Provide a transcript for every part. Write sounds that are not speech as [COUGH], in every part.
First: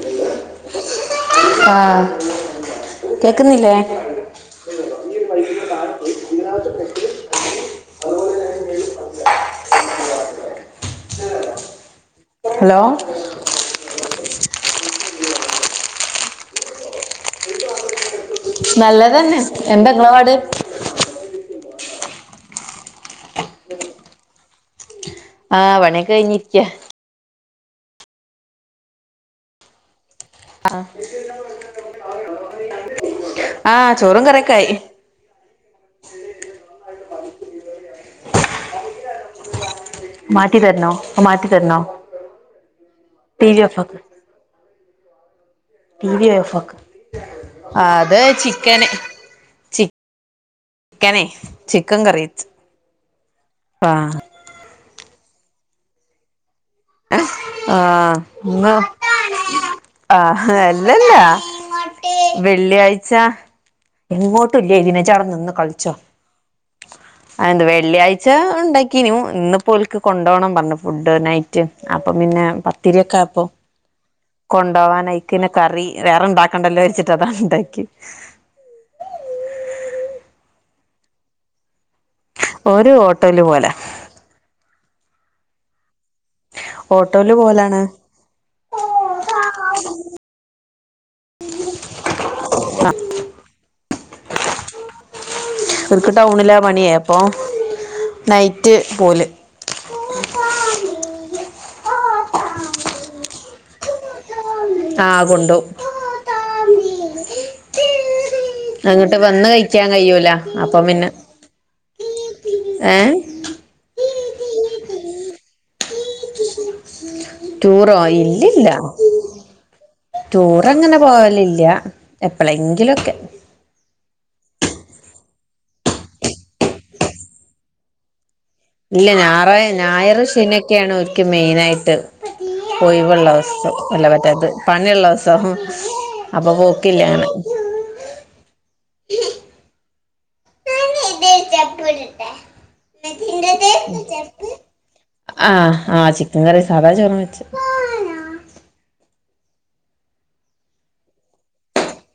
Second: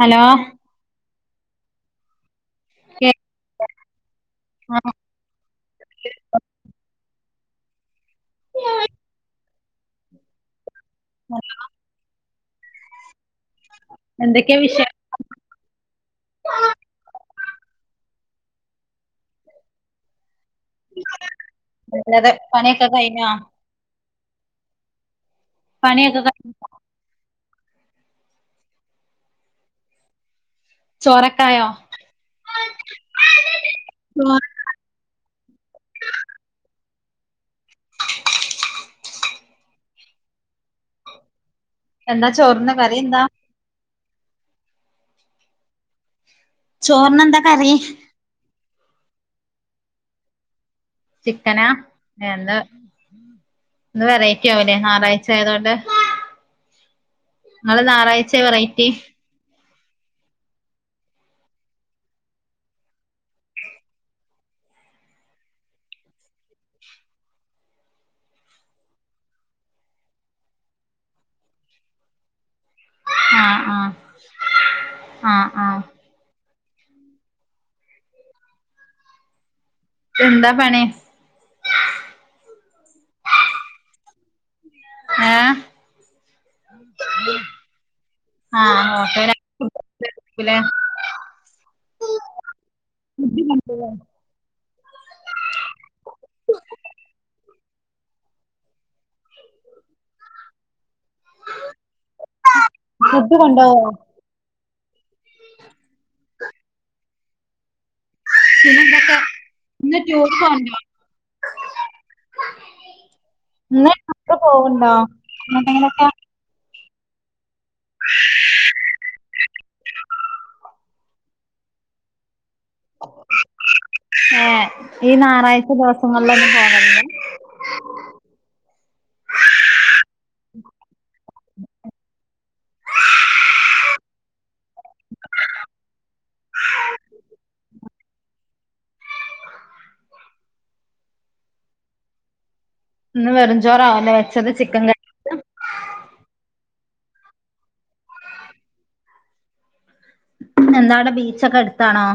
Hello [UNINTELLIGIBLE] ആഹ് കേ കേക്കുന്നില്ലേ? [UNINTELLIGIBLE] [UNINTELLIGIBLE] [UNINTELLIGIBLE] Hello hello. എന്തൊക്കെയാ വിശേഷം? നല്ലതെന്നെ എന്താ ഇങ്ങളെ പാട്? നല്ലത് പണിയൊക്കെ കഴിഞ്ഞോ ആഹ് പണിയൊക്കെ കഴിഞ്ഞിരിക്ക ആ ചോറൊക്കായോ ആഹ് ചോറും കറിയും ചോർ ഒക്കെ ആയി മാറ്റി തരണോ മാറ്റി തരണോ എന്താ ചോറിനു കറി എന്താ? ടീവി ഓഫ്‌ ആക്‌ ടീവി ഓഫാക്ക് ചോറിനെന്താ കറി അത് ചിക്കന് ചിക്കനെ ചിക്കനാ ചിക്കൻ കറി വെച്ച് ആഹ് ക്കെ ആവും ലെ ഞായറാഴ്ച ആയതുകൊണ്ട്. നിങ്ങള് ആഹ് ഞായറാഴ്ച ഇന്ന് വെറൈറ്റി. ആഹ് അല്ലല്ലാ വെള്ളിയാഴ്ച. എങ്ങോട്ടും ഇല്ലേ ഇതിന ഇജി അവടെ നിന്ന് കളിച്ചോ. അതന്ത് വെള്ളിയാഴ്ച ഉണ്ടാക്കീനു. ഇന്നിപ്പോ ഓൽക്ക് കൊണ്ടോണം പറഞ്ഞു ഫുഡ് നൈറ്റ്. റ്റ്, അപ്പൊ പിന്നെ പത്തിരി ഒക്കെ ആയപ്പോ ആഹ് ആഹ് കൊണ്ടോവാന് അയിക്ക്ന്നെ ആഹ് ആഹ് കറി വേറെണ്ടാക്കണ്ടല്ലോ വിചാരിച്ചിട്ട് അതാണ് ഇണ്ടാക്കിയത് എന്താ പണീ? ഓര് ഓട്ടോല് പോവലാ ഏഹ് ഓട്ടോയില് പോവലാണ് ആഹ [UNINTELLIGIBLE] ലെ [INAUDIBLE] [UNINTELLIGIBLE] ടൗണിലാണ് പണിയ അപ്പോൾ നൈറ്റ് പോല്. ഫുഡ്‌ കൊണ്ടോവോ? ആ കൊണ്ടോവും. പിന്നെന്തൊക്കെ അങ്ങട്ട് വന്ന് കഴിക്കാൻ ഇന്ന് ടൂർ കയൂല. പോവ്ണ്ടോ അപ്പൊ പിന്നെ, ഏ ഇപ്പൊ പോവോണ്ടോ എങ്ങടെങ്കി ലൊക്കെ? ടുറോ ഇല്ല ഇല്ല ടൂറങ്ങനെ പോവലില്ല എപ്പഴെങ്കിലുംക്കെ. ഏ ഈ ഞായറാഴ്ച ദിവസങ്ങളിലൊന്നും പോകല് ഇല്ല ഞാറാ ഞായർ ശെനിക്കെയ ആണ് ഒരിക്കു മെയിന ആയിട്ട്. ഒയിവുള്ളവസം. അല്ല മറ്റേത് പണിള്ളസം. [UNINTELLIGIBLE] പോക്കില്ല [UNINTELLIGIBLE] ഇന്ന് വെറുംചോറാവല്ലേ വെച്ചത് ചിക്കൻ കറി ആഹ് ആഹ് ചിക്കൻ കറി സാധാ ചോറും വെച്. എന്താ ടെ ബീച്ചൊക്കെ അടുത്താണോ?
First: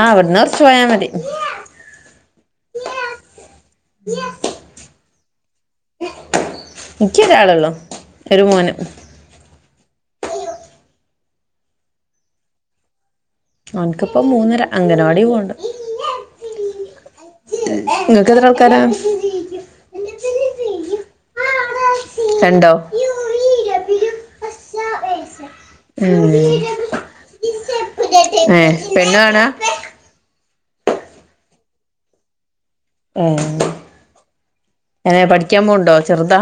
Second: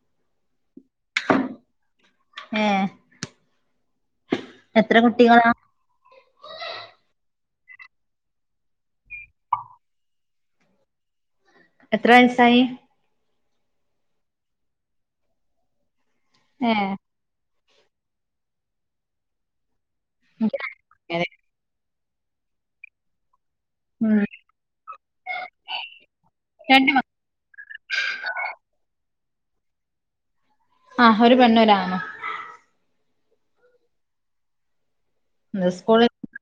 ആ അവിടുന്ന് കുറച്ച്പോയാ മതി. ഏഹ് എത്ര കുട്ടികളാ? എന്ക്കൊരാളൊള്ളൂ. ഒരു മോന്. എത്ര വയസ്സായി? അവക്ക്പ്പോ മൂന്നര, അംഗനവാടി പോവണ്ട്. ഏ നിങ്ങൾക്ക് എത്ര ആൾക്കാരാ? എനിക്ക് രണ്ടു കുട്ടികള്. രണ്ടോ? ഉം. ഉം. രണ്ട് മ ഏഹ് പെണ്ണാ ആണാ? ആഹ് ഒരു പെണ്ണ് ഒരു ആണ്. ഏഹ് ഇന്ന് സ്കൂള ചെറുതാ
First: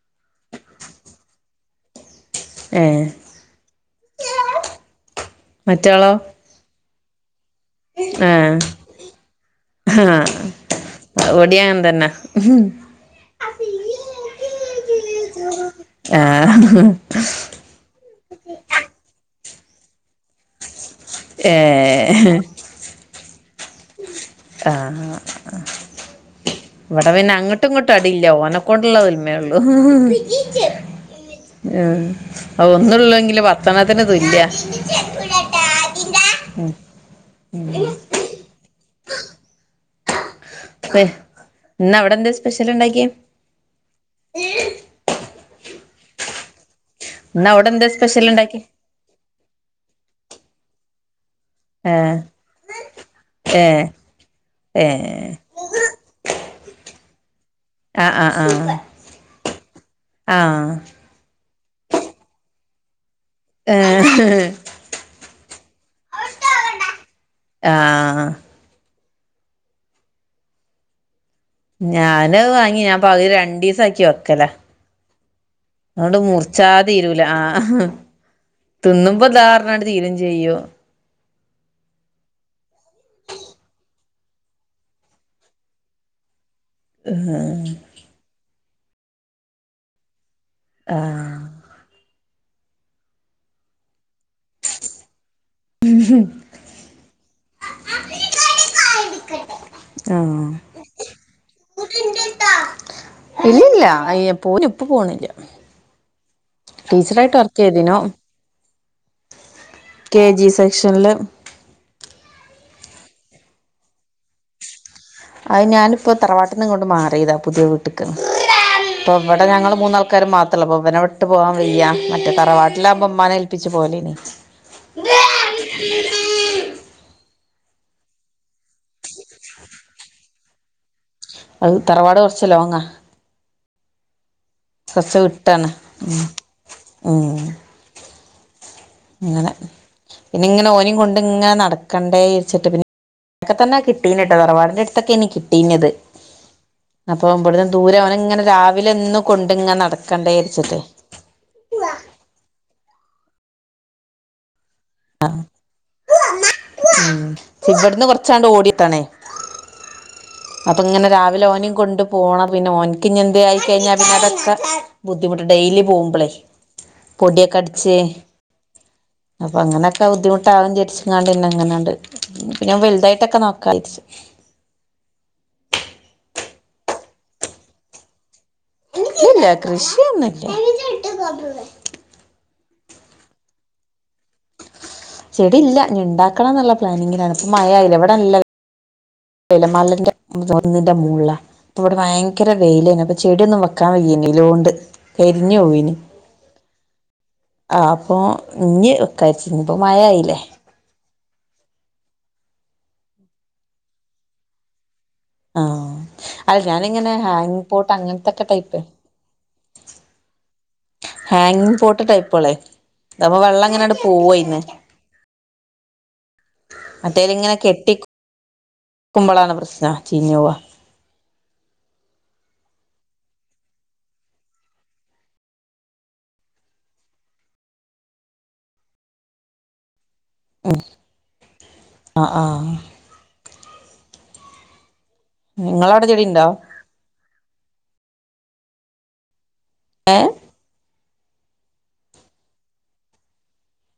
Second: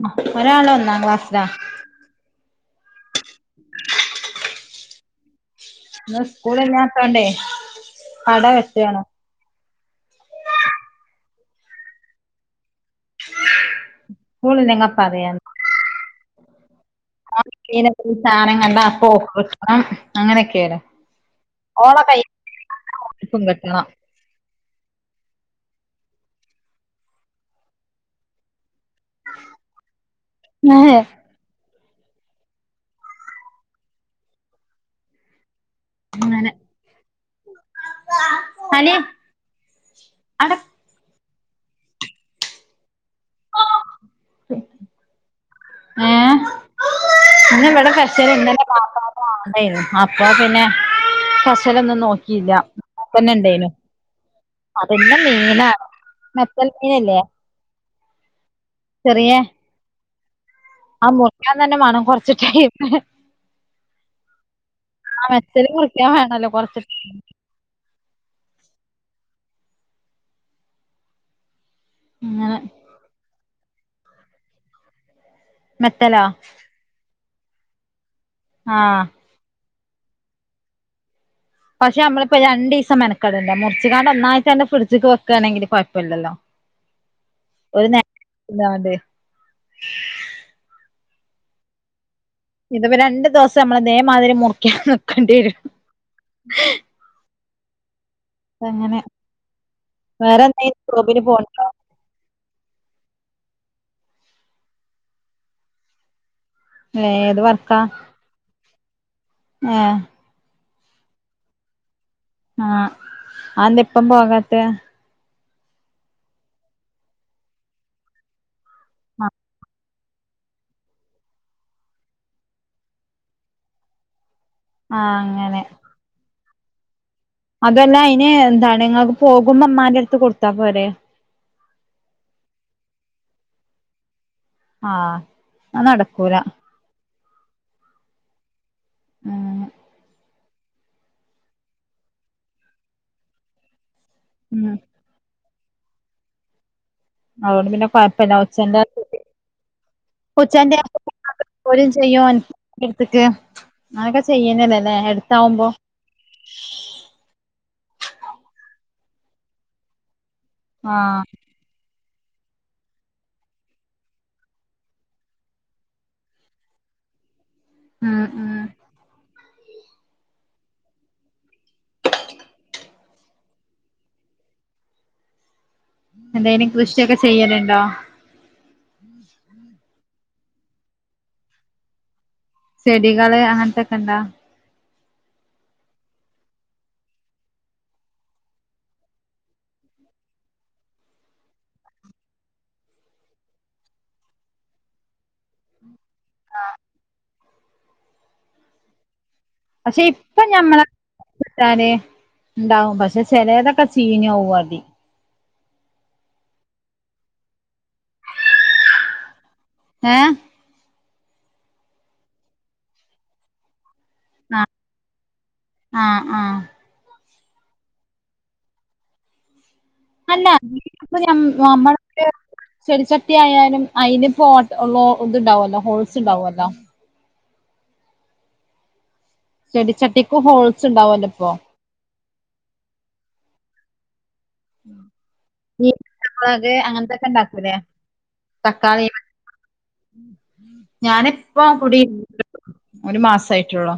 [UNINTELLIGIBLE] ഒരാള് ഒന്നാൻ ക്ലാസ്സിലാ. ഏഹ് [INAUDIBLE] മറ്റാളോ ഇന്ന് സ്കൂളില്ലാത്തോണ്ടേ പടവെട്ടേണ്. ആഹ ഇവിടിം അൻതന്നെ. സ്കൂൾ ഇല്ല്യങ്കിൽ പറയണ്ട. ഏഹ് ഓൻ [UNINTELLIGIBLE] സാനം കണ്ട അപ്പോ ഓൾക് കിട്ടണം. അങ്ങനെയൊക്കെണ്. ഏ ഓളെ കയ്യ് [UNINTELLIGIBLE] ഓന്ക്കും കിട്ടണം. ആഹ ആ. ഇവിടെ പിന്നെ അങ്ങോട്ടും ഇങ്ങോട്ടും അടിയില്ല. ഓനെക്കൊണ്ടുള്ള [UNINTELLIGIBLE] മേയുള്ളു. ഏഹ് ഒന്ന്ള്ളൂ എങ്കിലും പത്തണത്തിന് തുല്യ. അങ്ങനെ. ഉം. ഹ് ഇന്നവിടെന്താ സ്പെഷ്യൽ ഇണ്ടാക്കിയേ? [INAUDIBLE] ഏഹ്. ഇന്ന് ഇന്ന അവിടെ എന്താ ഇവിടെ സ്പെഷ്യൽ സ്പെഷ്യല് [UNINTELLIGIBLE] [UNINTELLIGIBLE] ഉണ്ടാക്കി ന്നു അപ്പൊ പിന്നെ ഫസ് ഏ റ്റലോന്നും നോക്കില്ല തന്നെ ഏ ഇണ്ടേനു അതന്നെ ഏ മീന തൽ മീനല്ലേ ആഹ് ആഹ് ആഹ് ചെറിയെ ആഹ് ആ മുക്കാൻ തന്നെ വേണം കൊറച്ച് ടൈം ഏ ആഹ് മെറ്റല് മുറിക്കാൻ വേണല്ലോ കൊറച്ച ആഹ് ഞാന് അങ്ങനെ വാങ്ങി ഞാൻ പക രണ്ടിസാക്കി വെക്കല അതൊണ്ട് മെത്തലോ മുറിച്ചാതീരുല ആഹ് ആഹ് തിന്നുമ്പോ ത അട് തീരം ചെയ്യോ പക്ഷെ നമ്മളിപ്പോ ര ദിവസ മെനക്കാടണ്ടണ്ട് മുറിച്ചുകാണ്ട് ഒന്നായിട്ട്ന്നെ ഫ്രിഡ്ജക്ക് വെക്കുണെങ്ക കുഴപ്പല്ലല്ലോ ആ ഒരുണ് [UNINTELLIGIBLE] ആ ഇത് രണ്ടു ദിവസം നമ്മള്തേമാതിരി മുറിക്ക നക്കേണ്ടി വരും എങ്ങനെ വേറെ ആഹ് എന്തായും സോബന് പോണ്ടോ ഇല്ലല്ല അ പോന് ഉപ്പ് പോണില്ല ടീച്ചറായിട്ട് ഏത് വർക്ക്യ്തിനോ ആ കെ ജി സെക്ഷനിൽ ആഹഅന്ത ഇപ്പം പോകാത്ത അ ഞാനിപ്പോ തറവാട്ടിൽ നിങ്ങ കൊണ്ട് മാറിയതാ പുതിയ അപ്പോ ആഹ് ഇവിടെ ഞങ്ങൾ മൂന്നാൾക്കാർ മാത്ര അത്ര ബനെ വിട്ട് പോകൻ വയ മറ്റേ തറവാട്ടില ആകുമ്പം മ്മാനെ ഏൽപ്പിച്ച പോലെ ഇനി ആ അങ്ങനെ അതെല്ല അയിന് എന്താണ് നിങ്ങൾക്ക് പോകുമ്പോ മ്മാന്റെ അടുത്ത് കൊടുത്താ പോരെ അത് തറവാട് കുറച്ച ലോങ്ങ കൊച്ച ആഹ് വിട്ടാണ് അത് ഉ നടക്കൂല ഉം ഇങ്ങനെ അങ്ങനെ പിന്നെ ഇങ്ങനെ ഓനും കൊണ്ട ഇങ്ങനെ നടക്കണ്ടേ ഇരിച്ചിട്ട് പിന്നെക്കെ തന്നെ കിട്ടീട്ടോ ഉം തറവാടിന്റെ അടുത്തൊക്കെ ഇനി കിട്ടീന്നത് അപ്പൊ അതോണ്ട് ഭടന്ന് പിന്നെ ദൂരെ ഓനെ കൊഴപ്പല്ല ഇങ്ങനെ ഉച്ചന്റെ രാവിലെന്നും കൊണ്ട ഇങ്ങന നടക്കണ്ടേ ഇരിച്ചട്ടേ പോലും ചെയ്യോടുക്ക് അങ്ങനൊക്കെ ചെയ്യുന്നല്ലേ അല്ലേ എടുത്താവുമ്പോ ഉ ഇവിടുന്ന് കൊറച്ചാണ്ട് ഓടട്ടാണേ അപ്പൊ ഇങ്ങനെ ആഹ് രാവിലെ ഓനും കൊണ്ട് പോണം പിന്നെ ഓൻക്ക് എന്ത് ആയിക്കഴിഞ്ഞാ പിന്നെ അതൊക്കെ ബുദ്ധിമുട്ട് ഡെയിലി പോവുമ്പളേ പൊടിയ കടിച്ച ഉം ഉം അപ്പൊ അങ്ങനെയൊക്കെ ബുദ്ധിമുട്ടാകുംചരിച്ച ഇങ്ങാണ്ട്ന്നെങ്ങനാണ്ട് പിന്ന ഞൻ വലുതായിട്ടൊക്കെ നോക്കാരിച് എന്തായാലും കൃഷിയൊക്കെ ചെയ്യാനുണ്ടോ ഇല്ല കൃഷിന്നക്ക ചെടികള് അങ്ങനത്തൊക്കെ ഉണ്ടാ ചെടി ഇല്ല ഞ ഇണ്ടാക്കണം എന്നുള്ള പ്ലാനിങ്ങിലാണ് ഇപ്പ മയ എവിടെല്ല എലമാലന്റെ ഒന്നിന്റെ മൂള ഇപ്പ ഇവിടെ ഭയങ്കര വെയിലേന്ന അപ്പൊ ചെടിയൊന്നും വെക്കാൻ വയ്യന ലോണ്ട് പരിഞ്ഞു പോയിന് ആ ആ അപ്പൊ ഇഞ് [UNINTELLIGIBLE] മഴ ആയില്ലേ കിട്ടാലേ ഇണ്ടാവും പക്ഷെ ചിലേതൊക്കെ ചീഞ്ഞോവും അതി ആഹ് അല്ല ഞാനിങ്ങനെ ഹാങ്ങിങ് പോട്ട് അങ്ങനത്തെക്കെ ടൈപ്പ്. ഏഹ് ഹാങ്ങിങ് പോട്ട് ടൈപ്പ്കളെ അപ്പ വെള്ള അങ്ങനെങ്ങട് പോവായിന്ന്, ആഹ് ആഹ് ആഹ് മറ്റേതിങ്ങനെ കെട്ടിക്‌ ക്കുമ്പോളാണ് പ്രശ്നം ചീഞ്ഞു അല്ല പോവാ [UNINTELLIGIBLE] ചെടിച്ചട്ടി ആയാലും അയിനിപ്പോ ഉള്ള ഇത്ണ്ടാവല്ലോ ഹോൾസ് ഉണ്ടാവുമല്ലോ ചെടിച്ചട്ടിക്കും ഹോൾസ് ഉണ്ടാവല്ലോ ഇപ്പൊ ആ ഹ് ആഹ് നിങ്ങളവിടെ ചെടി ഉണ്ടോ [UNINTELLIGIBLE] അങ്ങനത്തൊക്കെ ഇണ്ടാക്കൂല്ലേ തക്കാളി ഏഹ് ഞാനിപ്പം കുടിയിരുന്നിട്ട് ഒരു മാസയിട്ടെള്ളൂ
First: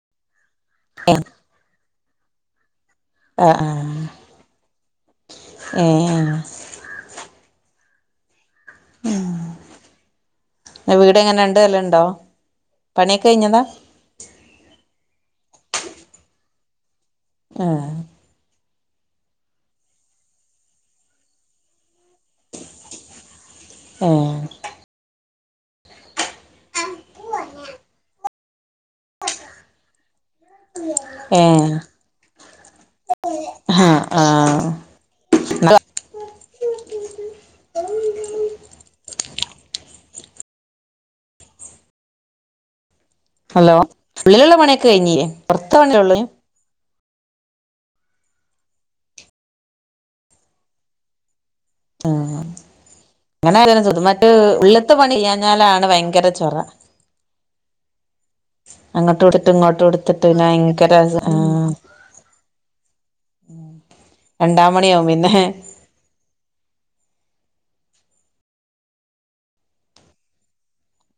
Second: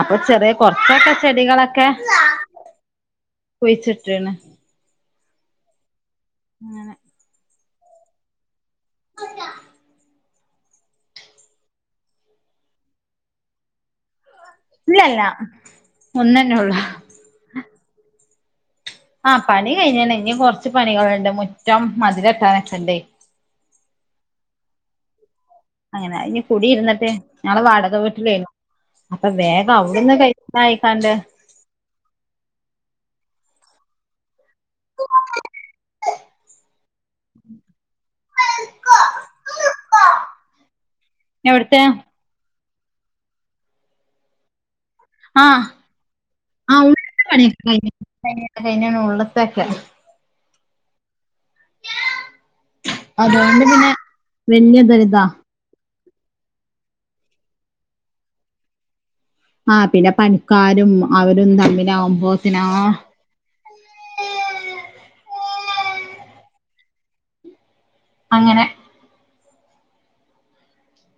അപ്പൊ ചെറിയ കൊറച്ചൊക്കെ ചെടികളൊക്കെ പോയിട്ട്ന് ഏഹ് അങ്ങനെ [INAUDIBLE] വീട് എങ്ങനെ ഉണ്ട് രണ്ട് നലഉണ്ടോ പണിയൊക്കെ കഴിഞ്ഞതാ ഇല്ലല്ല ഒന്ന്ന്നെ ഉള്ളൂ ആഹ് ആഹ് പണി കഴിഞ്ഞന്നെ ഇനി കുറച്ച് പണികൾണ്ട് മുറ്റം മതില്കട്ടാനൊക്കെ ഇണ്ടേ ഏഹ് അങ്ങനെ ഇ കുടി ഇരുന്നിട്ട് ഞങ്ങള് വാടക വീട്ടിലേനു അപ്പൊ വേഗം അവിടെന്ന് ക ഏഹ് ഹ ആഹ് [UNINTELLIGIBLE] [INAUDIBLE] എവിട്ത്തെ ഹലോ ഉള്ളിലുള്ള പണിയൊക്കെ കഴിഞ്ഞീല്ലേ ആഹ് പുറത്ത പണിളു ആഹ് ഉള്ളിലത്തെ പണിയൊക്കെ കഴിഞ്ഞ് [UNINTELLIGIBLE] ആഹ് അങ്ങനെ അതുകൊണ്ട് പിന്നെ [UNINTELLIGIBLE] ഉള്ളത്തെ പണി വല്യതൊരിതാ ചെയാഞ്ഞാലാണ് ഭയങ്കര ചൊറ അങ്ങോട്ട് എടുത്ത് ഇങ്ങോട്ട് ആഹ് എടുത്തിട്ട് പിന്നെ പണിക്കാരും ഭയങ്കര അവരും ആഹ്. തമ്മിലാവുമ്പോത്തിനാ രണ്ടാ മണിയാവും പിന്നെ അങ്ങനെ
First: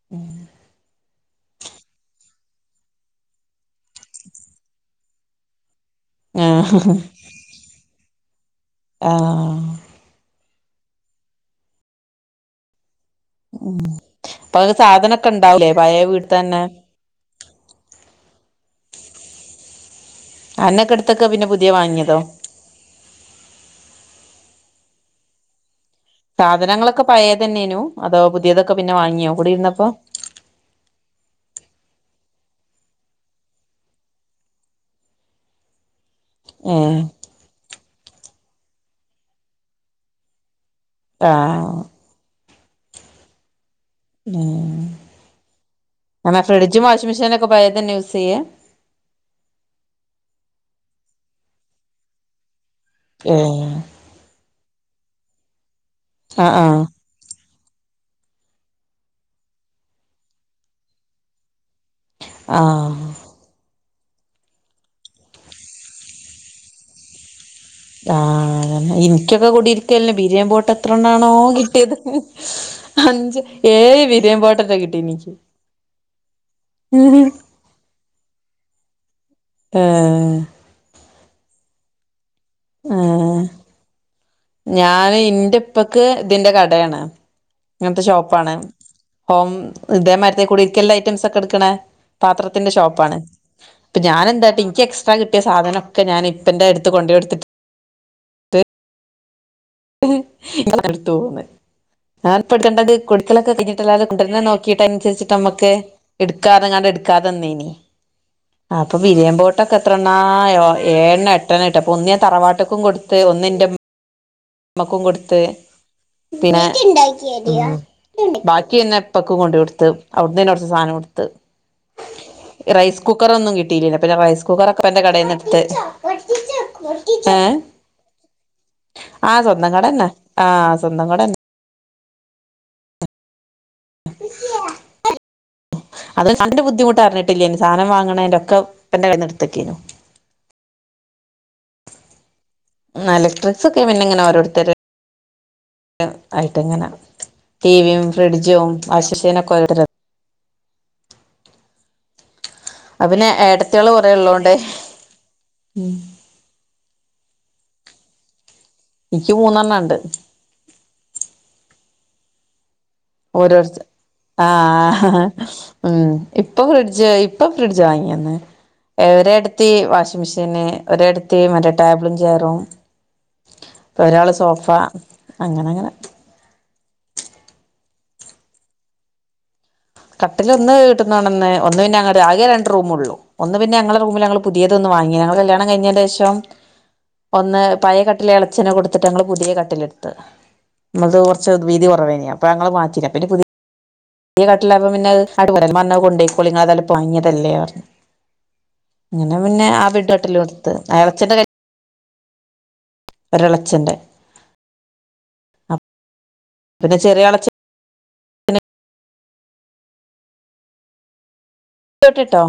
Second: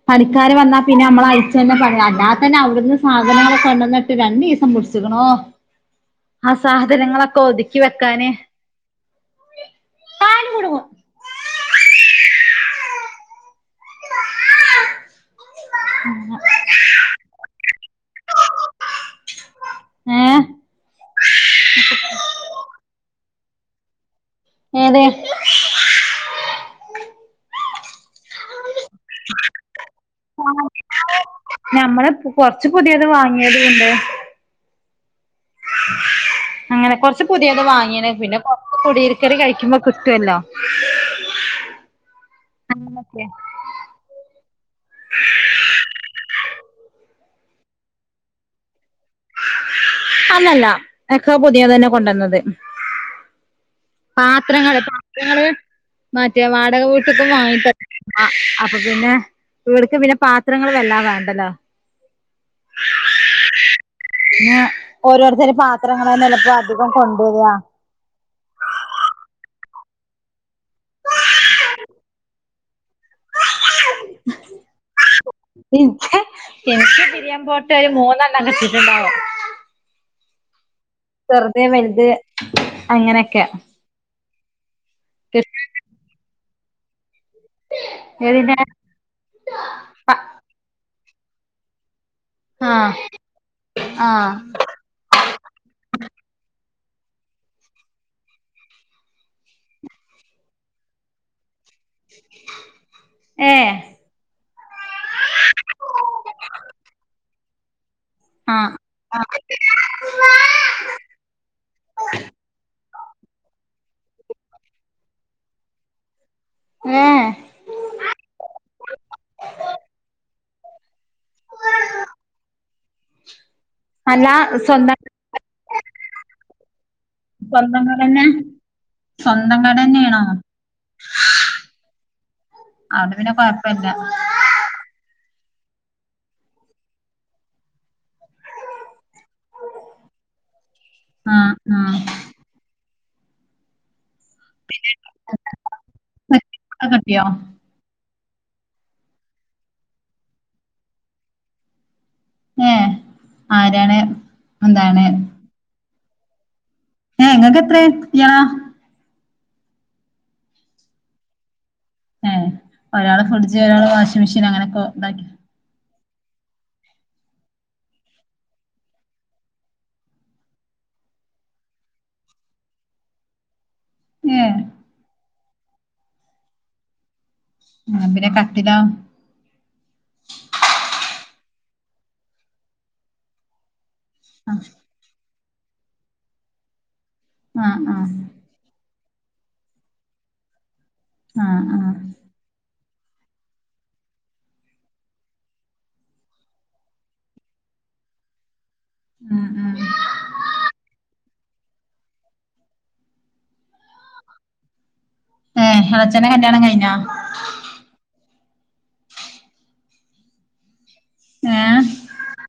പണിക്കാര് വന്നാൽ പിന്നെ നമ്മളയച്ചു തന്ന പടി അല്ലാത്തന്നെ അവിടുന്ന് സാധനങ്ങള കൊണ്ടന്നിട്ട് രണ്ടീസം പിടിച്ചിക്ക്ണോ ആ ആഹ് സാധനങ്ങളൊക്കെ ഒതുക്കി വെക്കാന് ആഹ് കാല് കുടുങ്ങും ആഹ് അപ്പൊ അ സാധനൊക്കെ ഉണ്ടാവില്ലേ പഴേ വീട്ടി തന്നെ ഏഹ് അന്നൊക്കെടുത്തൊക്കെ പിന്നെ പുതിയ വാങ്ങിയതോ ഏത് സാധനങ്ങളൊക്കെ പഴയേ തന്നെയനു അതോ പുതിയതൊക്കെ പിന്നെ വാങ്ങിയോ കൂടി ഇരുന്നപ്പോ ആഹ് ഞമ്മള് കൊറച്ച് പുതിയത് വാങ്ങിയത് ഉണ്ട് അങ്ങനെ ഏഹ് കൊറച്ച് പുതിയത് വാങ്ങിയിനു പിന്നെ കൊറച്ച് കുടിയിരിക്കല് കഴിക്കുമ്പോ കിട്ടുവല്ലോ ആഹ് അങ്ങനൊക്കെ ആഹ് എന്ന ഫ്രിഡ്ജും വാഷിംഗ് മെഷീനൊക്കെ പഴയത് തന്നെ യൂസ് ചെയ്യ? അല്ലല്ല ഒക്കെ പുതിയതന്നെ കൊണ്ടന്നത് ഏഹ് പാത്രങ്ങള് പാത്രങ്ങള് മാറ്റോ ആഹ് വാട ആഹ് വീ ക്കെ വാങ്ങി അപ്പൊ പിന്നെ ഇവട്ക്ക് പിന്നെ പാത്രങ്ങള് വല്ലാ വേണ്ടല്ലോ ആഹ് പിന്നെ ഓരോരുത്തരെ പാത്രങ്ങളെന്നെല്ലെ പ്പോ അധികം കൊണ്ടോവ്അ ആഹ് അതന്നെ ഇൻക്കൊക്കെ കൂടിയിരിക്കൽന് ബിരിയേൻ പോട്ട് എത്ര എണ്ണാണോ കിട്ടിയത് അഞ്ച് ഏഴ്‌ ബിരിയേം പോട്ടെറ്റെ കിട്ടിനിക്ക് ക്ക് ഒര് മൂന്നെണ്ണം കിട്ടിട്ട്ണ്ടാവും ഏഹ് ചെറുത് വെൽത് ആഹ് അങ്ങനെക്കെ ഞാന് ഇന്റെ ഇപ്പക്ക് ഇതിന്റെ കടയാണ് ഇങ്ങനത്തെ ഷോപ്പാണ്. ഏതിന്റെ ഹോം ഇതേ മാര്ത്തെ കൂടിര്ക്കൽ ഐറ്റംസ് ഒക്കെ ഇട്ക്ക്ണേ പാത്രത്തിന്റെ ആഹ് ഷോപ്പാണ് പ്പൊ ആഹ് ഞാനെന്താട്ടി ൻക്ക് എക്സ് ച്ച് ആ കിട്ടിയ സാധനൊക്കെ ഞാന് പ്പന്റെ അടുത്ത് കൊണ്ടോയോട്ത്തിട്ട് [UNINTELLIGIBLE] എടുത്ത് പോകുന്നെ ഞാനിപ്പോ എടുക്കേണ്ടത് കൊടിക്കലൊക്കെ ഏഹ് കഴിഞ്ഞിട്ടല്ലാതെ കൊണ്ടരുന്ന നോ ക്കീട്ടൻസര്ച്ച്ട്ട മ്മക്ക് ഇട്ക്കാറ്ഞ്ങ്ങാണ്ട് ഇടട്ക്കാതെന്നീനി അപ്പൊ ബിരിയേം ആഹ് പോട്ടൊക്കെ എത്രണ്ണാ എ എഴെണ്ണ എട്ട [UNINTELLIGIBLE] ഇട്ട് അപ്പൊന്ന് ഞാ തറവാട്ട്ക്കും കൊടുത്ത് ഒന്നിന്റെ മ്മ മ്മക്കും കൊടുത്ത് പിന്നെ ഏഹ് ബാക്കിപിന്നെ ഇപ്പക്കും കൊണ്ട് കൊടുത്ത് അവിടുന്നേന്നെ കൊർച് സാനോം ട്ത്ത് റൈസ് കുക്കറൊന്നും കിട്ടിയില്ലേയ്നി അപ്പൊ ഞാൻ അല്ല റൈസ് കുക്കർ ഒക്കെ സ്വന്തം ഇപ്പന്റെ കടേന്ന്ട്ത്ത് എഹ് സ്വന്തം കടന്നെ സ്വന്തം കട തന്നെ കടന്നെണോ ആ സ്വന്തം കട അഓണ്ട് പിന്നെ കൊഴപ്പല്ല തന്നെ അത് സാനത്തിന്റെ ബുദ്ധിമട്ട് അറിഞ്ഞിട്ടില്ലേയ്നി സാധനം വാങ്ങണേന്റൊക്കെ പ്പന്റെ കയ്യിന്ന് ഇട്ത്തക്കേയ്നു ആഹ് ആഹ് എലക്ട്രിക്സ് ഒക്കെ പിന്നെങ്ങനെ ഓരോരുത്തരു ആയിട്ട് അങ്ങനെ കിട്ടിയോ ടി വിയും, ഫ്രിഡ്ജും വാഷ്ശീനൊക്കെ ഓരോ ര്ത്തര് ഏഹ് അ പിന്നെ ഏടത്തിയോള് ആരാണ് കുറേ ഇള്ളോണ്ടേയ് എന്താണ് ഉം ഏഹ് ങ്ങക്കെത്ര ഏ ട്ട് ത്തിയാളാ ഇക്ക് മൂന്നെണ്ണം ണ്ട് ഏഹ് ഒരാള് ഫ്രിഡ്ജ് ഓരോരുത്ത ഒരാള് വാഷിംഗ് മെഷീൻ അങ്ങനൊക്കെ ആഹ് ഇതാക്കി ഉം ഇപ്പ ഫ്രിഡ്ജ് ഇപ്പ ഫ്രിഡ്ജ് വാങ്ങിയന്ന് ഒരേടത്തി വാഷിംമെഷീന് ഒരേടത്തി മറ്റേ ടേബ്ളും ചേയ്റും പ്പൊ ഒരാള് ഏഹ് സോഫ അങ്ങനെ അങ്ങനെ പിന്നെ കട്ടിലൊ കട്ടിൽ ഒന്ന് വീട്ട് ന്നൊണന്ന് ഒന്ന് പിന്നെ ഞടെ ആകേ രണ്ട് റൂമൊള്ളൂ ഒന്ന് പിന്നെ ഞങ്ങളെ റൂമിലങ്ങള് പുതീതൊന്ന് വാങ്ങി ഞങ്ങളെ കല്യാണം കഴിഞ്ഞിന്റെഷം ഒന്ന് ആ ആ ആ പഴയ കട്ടിലെള ച്ചന് കൊട്ത്തിട്ട് ഞങ്ങള് പുതിയ കട്ടിലെടുത്ത് മ്മൾത് ആ കൊർച് ത് ആ വീതി കൊറവേയ്നിം അപ്പൊ ങ്ങൾ മാറ്റീല പിന്നെ പുതി ട്ടിലാവുമ്പം പിന്നെ അ [UNINTELLIGIBLE] മ്മർഞ്ഞ് അത് കൊണ്ടെയ്ക്കോളി ങ്ങ തായാലും പ്പൊ വാങ്ങിയേതല്ലേ ർഞ്ഞ് അങ്ങനെ ഉം പിന്നെ ഉം ആ ബെഡ്ഡു കട്ടിലെട്ത്ത് എളച്ചന്റെ കല്യാണ ഒരെളച്ചന്റെ ഏഹ് എളച്ചന്റെ കല്യാണം കഴിഞ്ഞാ പിന്നെ ചെറിയ എളച്ചൻ ങ്ങേഹ് [UNINTELLIGIBLE] ട്ടോ